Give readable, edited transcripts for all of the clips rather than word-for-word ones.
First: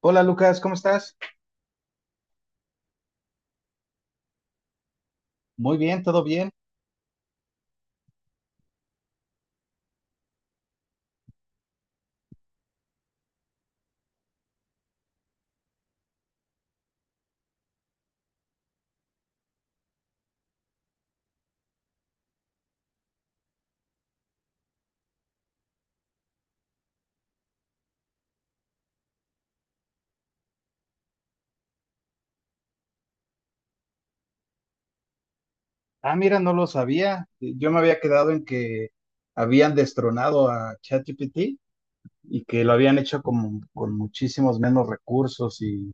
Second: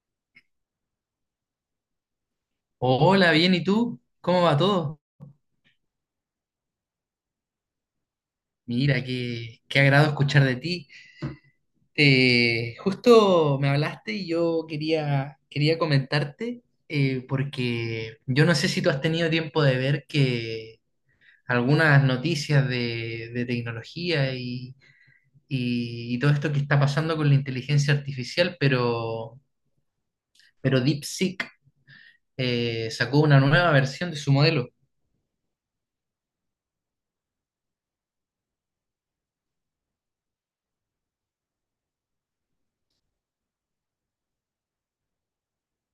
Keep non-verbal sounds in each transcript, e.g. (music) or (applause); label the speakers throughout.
Speaker 1: Hola Lucas, ¿cómo estás?
Speaker 2: Hola, bien, ¿y tú? ¿Cómo va todo?
Speaker 1: Muy bien, todo bien.
Speaker 2: Mira, qué agrado escuchar de ti. Justo me hablaste y yo quería comentarte, porque yo no sé si tú has tenido tiempo de ver que algunas noticias de tecnología y, y todo esto que está pasando con la inteligencia artificial, pero DeepSeek sacó una nueva versión de su modelo.
Speaker 1: Ah, mira, no lo sabía. Yo me había quedado en que habían destronado a ChatGPT y que lo habían hecho como con muchísimos menos recursos y,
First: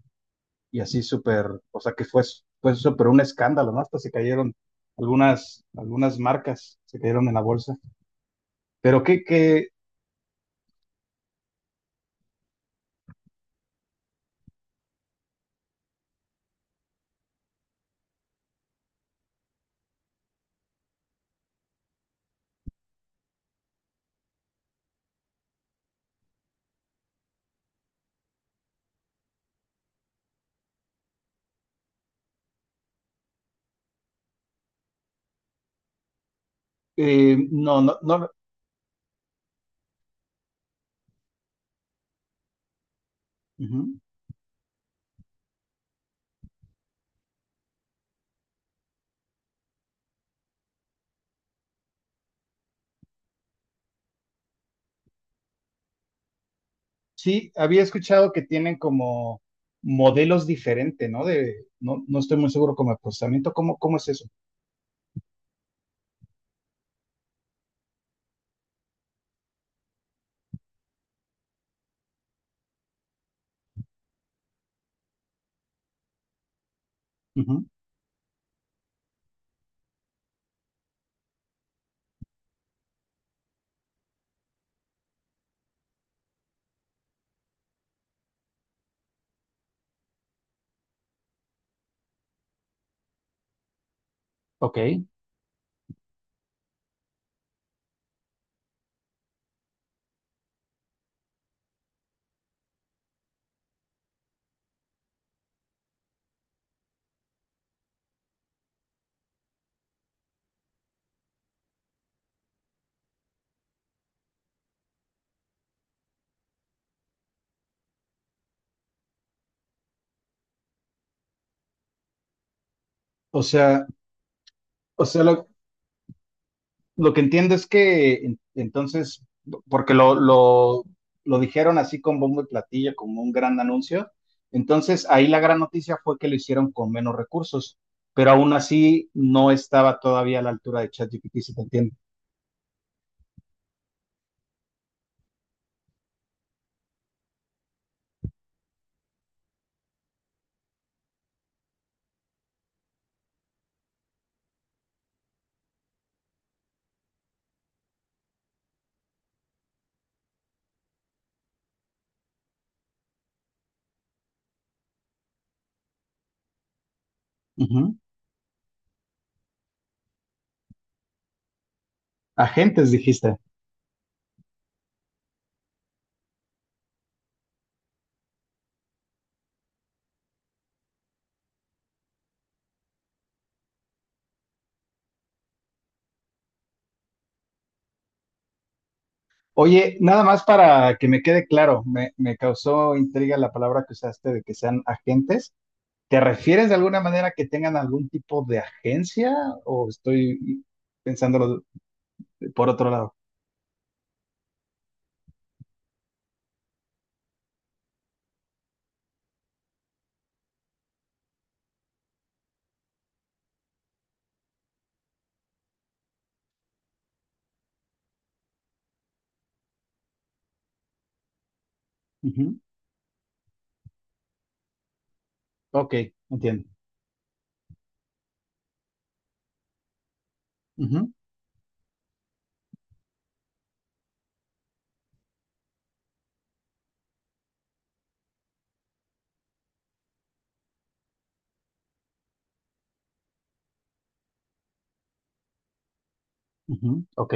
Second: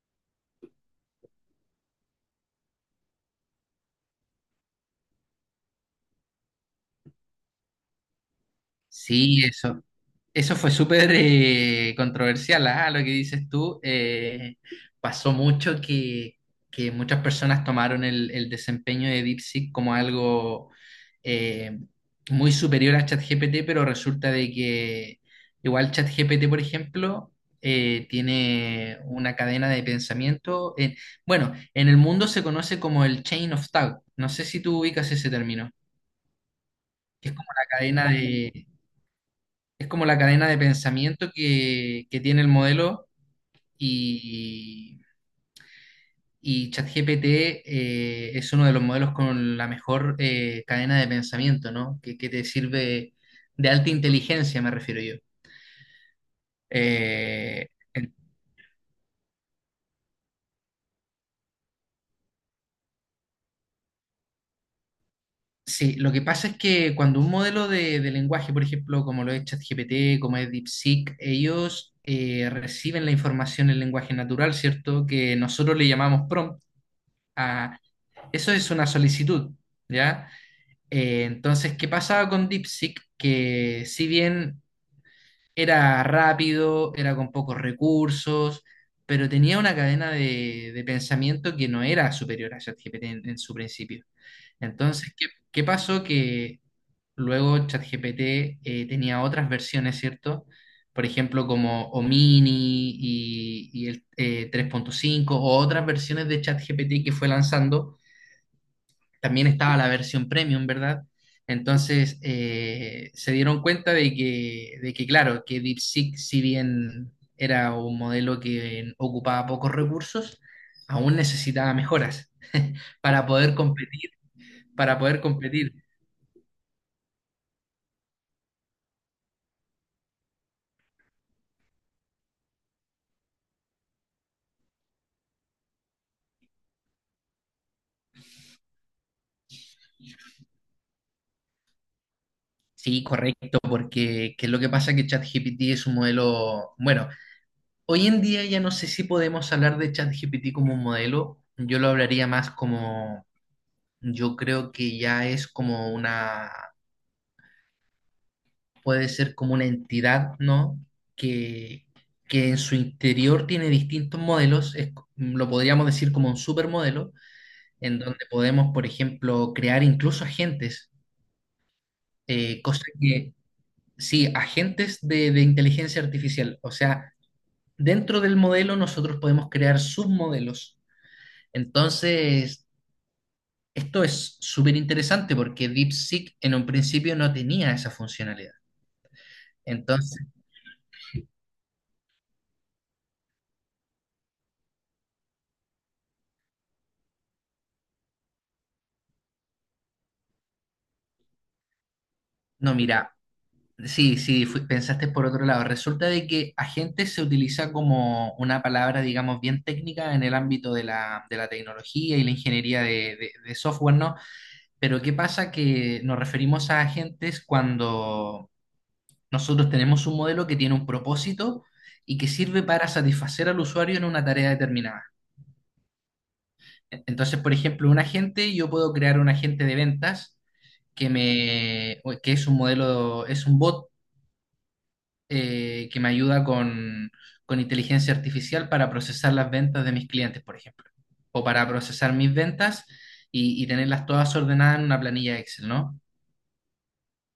Speaker 1: y así súper, o sea que fue súper un escándalo, ¿no? Hasta se cayeron algunas marcas, se cayeron en la bolsa. Pero que,
Speaker 2: Sí,
Speaker 1: que,
Speaker 2: eso, eso fue súper controversial. Ah, lo que dices tú, pasó mucho que muchas personas tomaron el desempeño de DeepSeek como algo eh, muy superior a ChatGPT, pero resulta de que igual ChatGPT, por ejemplo, tiene una cadena de pensamiento. Bueno, en el mundo se conoce como el chain of thought. No sé si tú ubicas ese término, que es como la
Speaker 1: no, no,
Speaker 2: cadena
Speaker 1: no.
Speaker 2: de, es como la cadena de pensamiento que tiene el modelo,
Speaker 1: Ujú.
Speaker 2: y, y ChatGPT, es uno de los modelos con la mejor cadena de pensamiento, ¿no? Que te sirve de alta inteligencia, me refiero yo.
Speaker 1: Sí,
Speaker 2: Eh,
Speaker 1: había
Speaker 2: el-
Speaker 1: escuchado que tienen como modelos diferentes, ¿no? No, no estoy muy seguro como el procesamiento, ¿cómo es eso?
Speaker 2: sí, lo que pasa es que cuando un modelo de lenguaje, por ejemplo, como lo es ChatGPT, como es DeepSeek, ellos reciben la información en lenguaje natural, ¿cierto? Que nosotros le llamamos prompt.
Speaker 1: Ujú.
Speaker 2: a- Eso es una solicitud. ¿Ya? Entonces, ¿qué pasaba con DeepSeek? Que si bien era rápido, era con pocos recursos, pero tenía una cadena de pensamiento que no era superior a ChatGPT en su principio.
Speaker 1: Ok.
Speaker 2: Entonces, ¿qué, qué pasó? Que luego ChatGPT, tenía otras versiones, ¿cierto? Por ejemplo, como Omini y el 3.5 o otras versiones de ChatGPT que fue lanzando. También estaba la versión premium, ¿verdad? Entonces se dieron cuenta de que, claro, que DeepSeek, si bien era un modelo que ocupaba pocos recursos, aún necesitaba mejoras (laughs) para
Speaker 1: O
Speaker 2: poder
Speaker 1: sea,
Speaker 2: competir, para
Speaker 1: o
Speaker 2: poder
Speaker 1: sea, lo,
Speaker 2: competir.
Speaker 1: lo que entiendo es que entonces, porque lo dijeron así con bombo y platillo, como un gran anuncio, entonces ahí la gran noticia fue que lo hicieron con menos recursos, pero aún así no estaba todavía a la altura de ChatGPT, si te entiendo.
Speaker 2: Sí, correcto, porque que lo que pasa es que ChatGPT es un modelo, bueno, hoy en día ya no sé si podemos hablar de ChatGPT como un modelo, yo lo hablaría más como, yo creo que ya es como una, puede ser como una entidad, ¿no? Que, que en su interior tiene distintos modelos, lo podríamos decir como un supermodelo,
Speaker 1: Ujú.
Speaker 2: en donde podemos, por ejemplo, crear incluso agentes, eh, cosa
Speaker 1: Agentes,
Speaker 2: que,
Speaker 1: dijiste.
Speaker 2: sí, agentes de inteligencia artificial, o sea, dentro del modelo nosotros podemos crear submodelos. Entonces, esto es súper interesante porque DeepSeek en un principio no tenía esa funcionalidad.
Speaker 1: Oye,
Speaker 2: Entonces,
Speaker 1: nada más para que me quede claro, me causó intriga la palabra que usaste de que sean agentes. ¿Te refieres de alguna manera que tengan algún tipo de agencia o estoy pensándolo por
Speaker 2: no,
Speaker 1: otro
Speaker 2: mira,
Speaker 1: lado?
Speaker 2: sí, sí, pensaste por otro lado. Resulta de que agente se utiliza como una palabra, digamos, bien técnica en el ámbito de la tecnología y la ingeniería de software, ¿no? Pero ¿qué pasa? Que nos referimos a agentes cuando nosotros tenemos un modelo que tiene un propósito y que
Speaker 1: Ujú,
Speaker 2: sirve para satisfacer al usuario en una tarea determinada.
Speaker 1: ok, entiendo.
Speaker 2: Entonces, por ejemplo, un agente, yo puedo crear un agente de ventas que
Speaker 1: Ujú,
Speaker 2: me, que es un modelo, es un bot, que me ayuda con inteligencia artificial para procesar las ventas de mis clientes, por ejemplo, o para procesar mis ventas y tenerlas todas ordenadas en una planilla Excel, ¿no?
Speaker 1: ujú, ok,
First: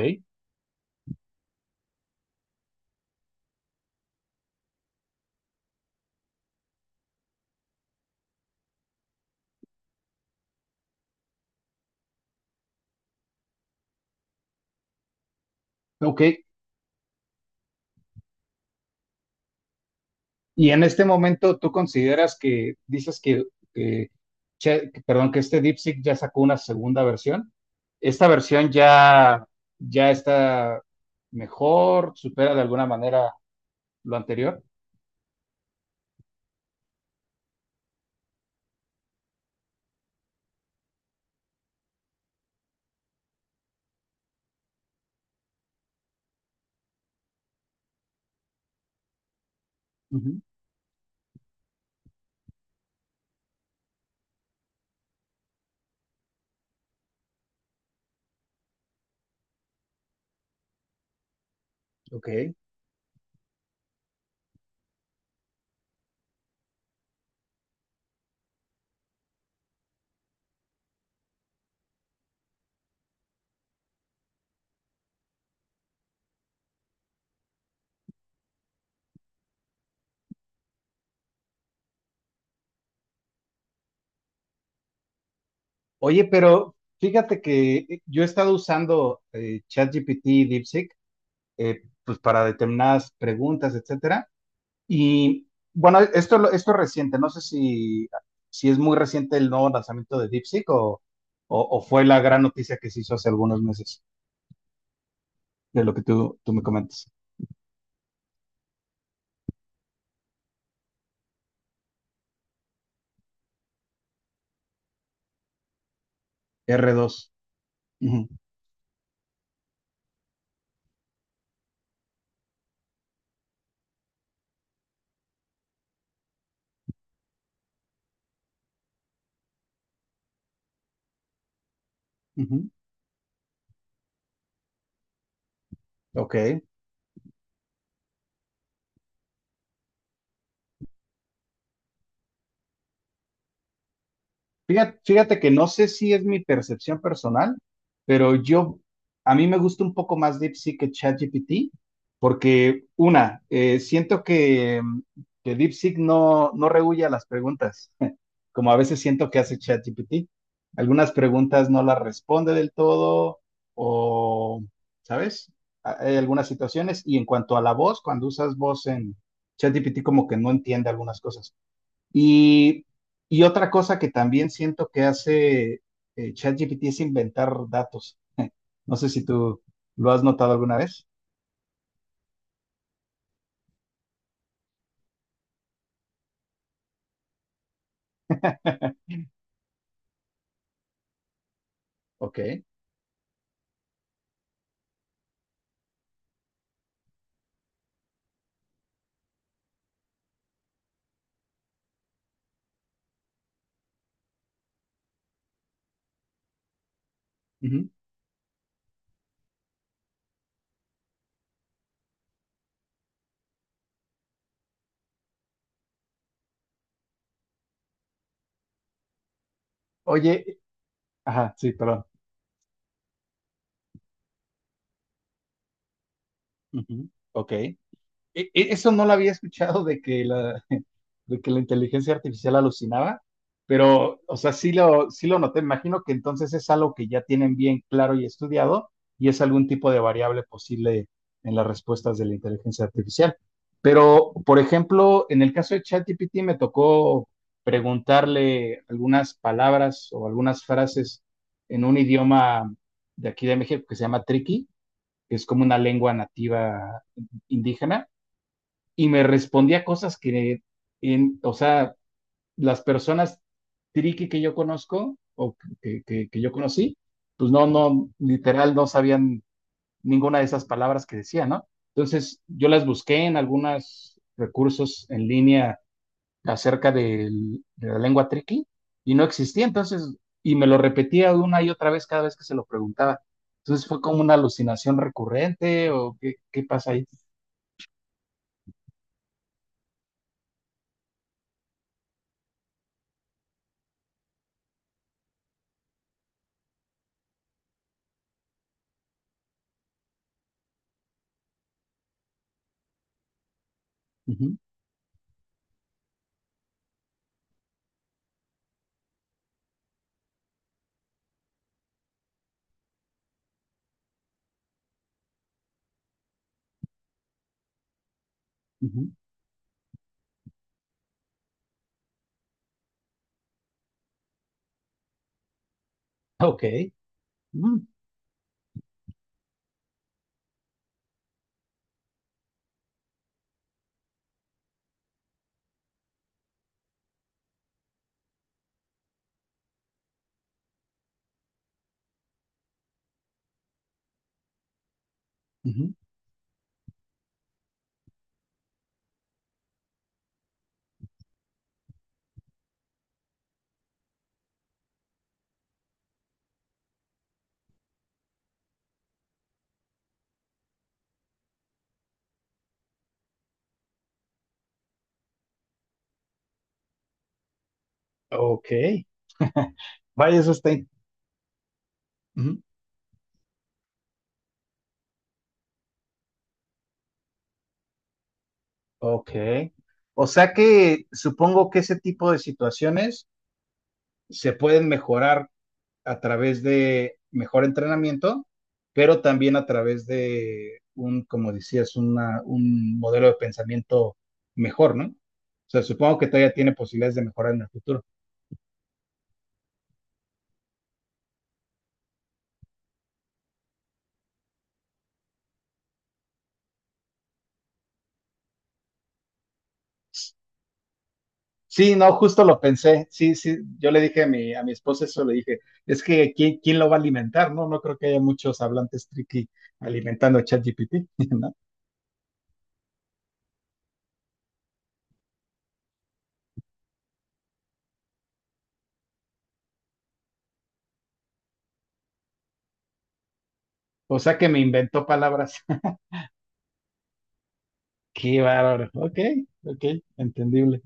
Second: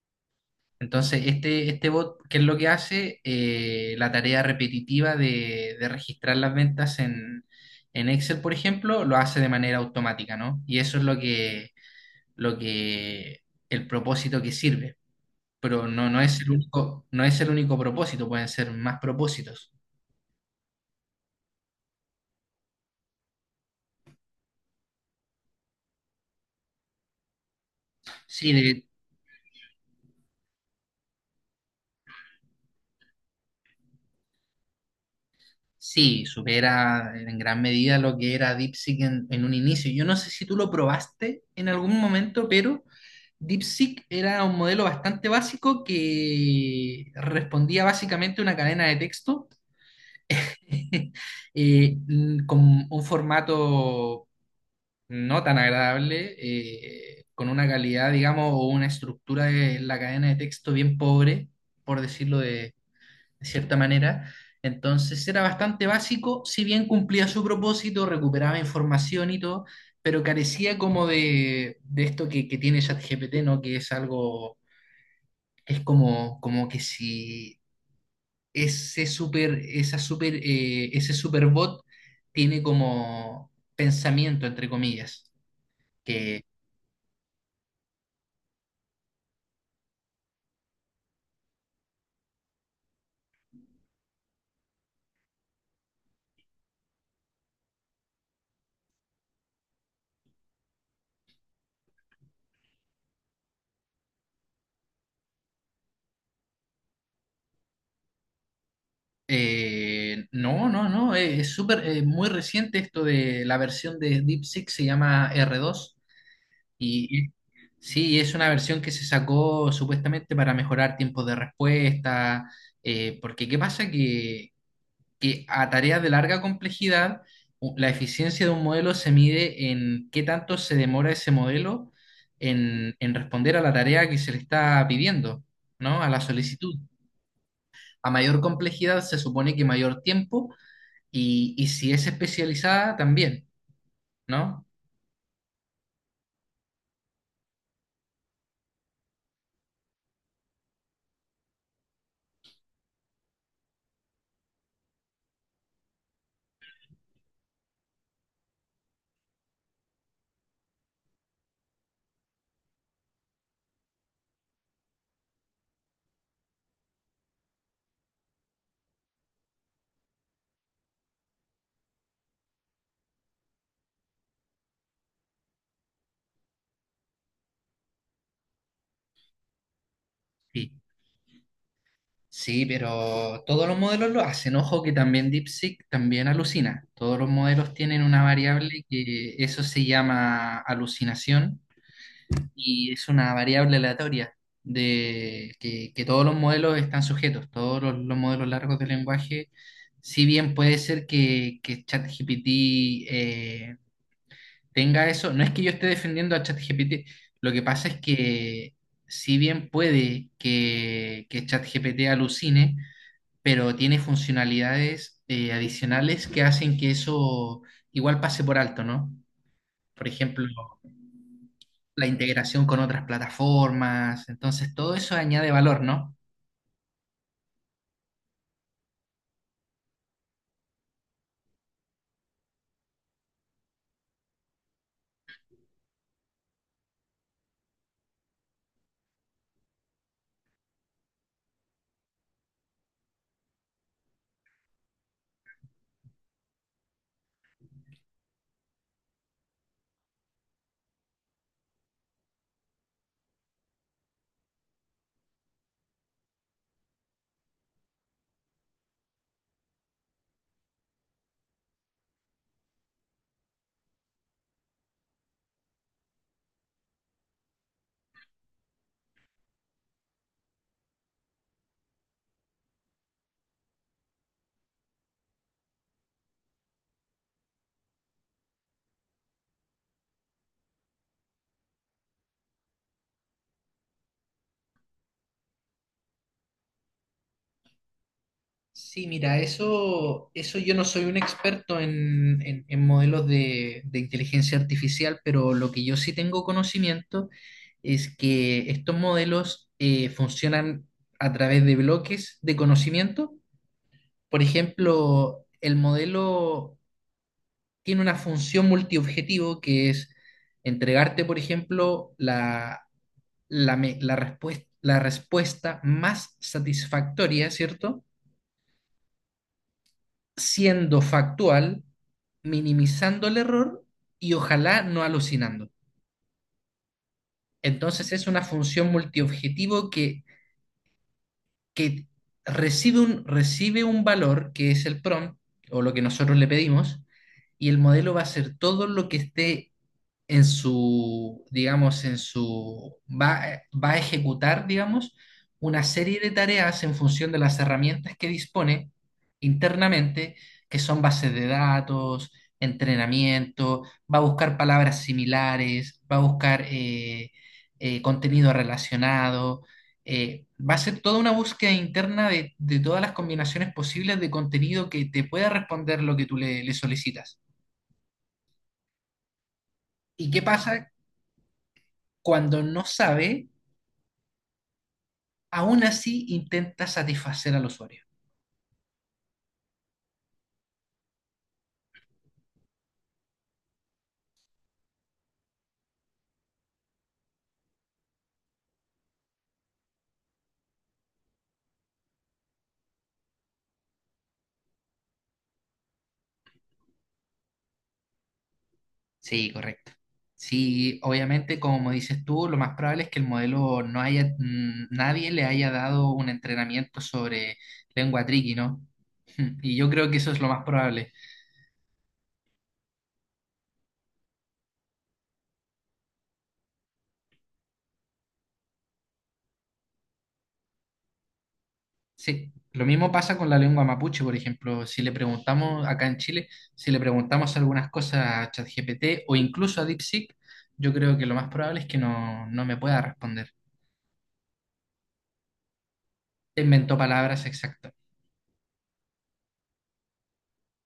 Speaker 2: Entonces, este bot, ¿qué es lo que hace? La tarea repetitiva de registrar las ventas en Excel, por ejemplo, lo hace de manera automática, ¿no? Y eso es lo que, el propósito que sirve. Pero no, no
Speaker 1: ok.
Speaker 2: es el único, no es el único propósito, pueden ser más propósitos.
Speaker 1: Y en este momento tú consideras que, dices que, perdón, que este DeepSeek ya sacó una segunda versión. ¿Esta
Speaker 2: Sí,
Speaker 1: versión
Speaker 2: de-
Speaker 1: ya está mejor, supera de alguna manera lo anterior?
Speaker 2: sí, supera en gran medida lo que era DeepSeek en un inicio. Yo no sé si tú lo probaste en algún momento, pero DeepSeek era un modelo bastante básico que respondía básicamente a una cadena de texto,
Speaker 1: Ujú,
Speaker 2: (laughs) con un formato no tan agradable, con una calidad, digamos, o una estructura de la cadena de texto bien pobre, por decirlo
Speaker 1: ok.
Speaker 2: de cierta manera. Entonces era bastante básico, si bien cumplía su propósito, recuperaba información y todo, pero carecía como de esto que tiene ChatGPT, ¿no? Que es algo, es como, como que si ese super, esa super, ese superbot tiene como pensamiento, entre comillas,
Speaker 1: Oye,
Speaker 2: que
Speaker 1: pero fíjate que yo he estado usando ChatGPT y DeepSeek pues para determinadas preguntas, etcétera. Y bueno, esto, esto es reciente, no sé si es muy reciente el nuevo lanzamiento de DeepSeek o fue la gran noticia que se hizo hace algunos meses, de lo que tú me comentas.
Speaker 2: no, no, no, muy reciente esto de la versión de DeepSeek, se llama R2.
Speaker 1: r
Speaker 2: Y
Speaker 1: dos,
Speaker 2: sí,
Speaker 1: Ujú,
Speaker 2: es una versión que se sacó supuestamente para mejorar tiempos de respuesta, porque ¿qué pasa? Que a tareas de larga complejidad, la eficiencia de un modelo se mide en qué tanto se demora ese modelo
Speaker 1: ujú,
Speaker 2: en responder a la tarea que se le está pidiendo, ¿no? A la
Speaker 1: ok.
Speaker 2: solicitud. A mayor complejidad se supone que mayor tiempo, y si es especializada también, ¿no?
Speaker 1: Fíjate, fíjate que no sé si es mi percepción personal, pero a mí me gusta un poco más DeepSeek que ChatGPT, porque siento que DeepSeek no, no rehúye a las preguntas, (laughs) como a veces siento que hace ChatGPT. Algunas preguntas no las responde del todo, o, ¿sabes? Hay algunas situaciones, y en cuanto a la voz, cuando usas voz en ChatGPT, como que no entiende algunas cosas. Y, y otra cosa que también siento que hace ChatGPT es inventar datos. No sé si tú lo has notado
Speaker 2: Sí,
Speaker 1: alguna vez.
Speaker 2: sí, pero todos los modelos lo hacen. Ojo que también DeepSeek también alucina. Todos los modelos tienen una variable que eso se llama alucinación,
Speaker 1: Ok.
Speaker 2: y es una variable aleatoria de que todos los modelos están sujetos. Todos los modelos largos de lenguaje, si bien puede ser que ChatGPT eh, tenga eso, no es que yo esté defendiendo a ChatGPT, lo que
Speaker 1: Ujú.
Speaker 2: pasa es que si bien puede que ChatGPT alucine, pero tiene funcionalidades adicionales que hacen que eso igual pase por alto, ¿no? Por ejemplo,
Speaker 1: Oye, ajá, sí, perdón.
Speaker 2: la integración con otras plataformas, entonces todo eso añade valor, ¿no?
Speaker 1: Ujú. Ok. Eso no lo había escuchado de (laughs) de que la inteligencia artificial alucinaba, pero, o sea, sí lo noté. Imagino que entonces es algo que ya tienen bien claro y estudiado y es algún tipo de variable posible en las respuestas de la inteligencia artificial. Pero, por ejemplo, en el caso de ChatGPT me tocó preguntarle algunas palabras o algunas frases en un idioma de aquí de México que se llama triqui, que es como una lengua nativa indígena y me respondía cosas que, o sea, las personas triqui que yo conozco o que yo conocí, pues no, no, literal no sabían ninguna de esas palabras que decía, ¿no? Entonces yo las busqué en algunos recursos en línea acerca de la lengua triqui y no existía, entonces, y me lo repetía una y otra vez cada vez que se lo preguntaba. Entonces fue como una alucinación recurrente o qué pasa ahí.
Speaker 2: Sí, mira, eso yo no soy un experto en, en modelos de inteligencia artificial, pero lo que yo sí tengo conocimiento es que estos modelos funcionan a través de bloques de conocimiento. Por
Speaker 1: Ujú,
Speaker 2: ejemplo, el modelo tiene una función multiobjetivo que es entregarte, por ejemplo, la, la respuesta más satisfactoria, ¿cierto?
Speaker 1: ujú.
Speaker 2: Siendo factual, minimizando el error y ojalá no alucinando.
Speaker 1: Ok. Mm.
Speaker 2: Entonces es una función multiobjetivo que recibe un valor que es el prompt o lo que nosotros le pedimos, y el modelo va a hacer todo lo que esté en su, digamos, en su, va a ejecutar, digamos, una
Speaker 1: Ujú.
Speaker 2: serie de tareas en función de las herramientas que dispone internamente, que son bases de datos, entrenamiento, va a buscar palabras similares, va a buscar contenido relacionado. Va a ser toda una búsqueda interna de todas las combinaciones posibles de contenido que te pueda responder lo que tú le solicitas.
Speaker 1: Ok. (laughs)
Speaker 2: ¿Y
Speaker 1: Vaya,
Speaker 2: qué
Speaker 1: eso está.
Speaker 2: pasa
Speaker 1: Ujú.
Speaker 2: cuando no sabe? Aún así intenta satisfacer al usuario.
Speaker 1: Ok. O sea que supongo que ese tipo de situaciones se pueden mejorar a través de mejor entrenamiento, pero también a través de un, como decías, un modelo de pensamiento mejor, ¿no? O sea, supongo que todavía tiene posibilidades de mejorar en el futuro.
Speaker 2: Sí, correcto. Sí, obviamente, como dices tú, lo más probable es que el modelo no haya, mm, nadie le haya dado un entrenamiento sobre lengua triqui, ¿no? (laughs) Y yo creo que eso es lo más probable.
Speaker 1: Sí, no, justo lo pensé. Sí, sí, yo le dije a mi esposa eso, le dije, es que ¿quién lo va a alimentar? No, no creo que haya muchos hablantes tricky alimentando a ChatGPT, (laughs) ¿no?
Speaker 2: Sí, lo mismo pasa con la lengua mapuche, por ejemplo. Si le preguntamos acá en Chile, si le preguntamos algunas cosas a ChatGPT o incluso a DeepSeek, yo creo que lo más probable es que no, no me pueda responder.
Speaker 1: O sea que me inventó palabras. (laughs)
Speaker 2: Inventó palabras exactas.
Speaker 1: Qué bárbaro. Ok, ok, entendible.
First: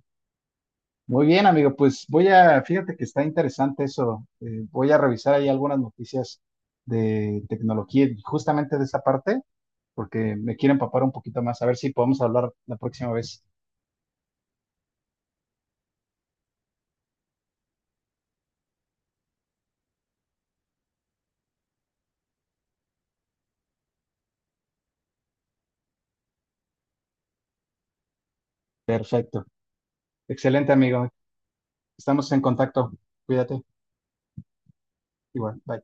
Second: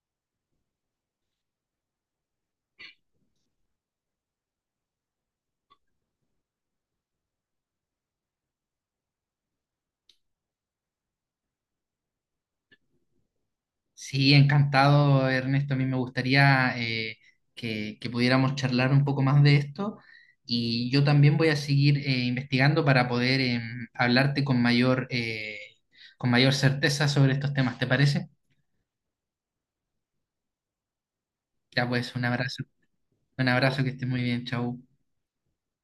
Speaker 1: Muy bien, amigo, pues voy a, fíjate que está interesante eso. Voy a revisar ahí algunas noticias de tecnología, y justamente de esa parte, porque me quiero empapar un poquito más, a ver si podemos hablar la próxima vez.
Speaker 2: Sí, encantado, Ernesto. A mí me gustaría que pudiéramos charlar un poco más de esto, y yo también voy a seguir investigando para poder hablarte con mayor certeza sobre estos temas. ¿Te parece?
Speaker 1: Perfecto. Excelente, amigo.
Speaker 2: Ya pues, un
Speaker 1: Estamos en
Speaker 2: abrazo.
Speaker 1: contacto.
Speaker 2: Un
Speaker 1: Cuídate.
Speaker 2: abrazo, que estés muy bien. Chau.
Speaker 1: Igual, bye.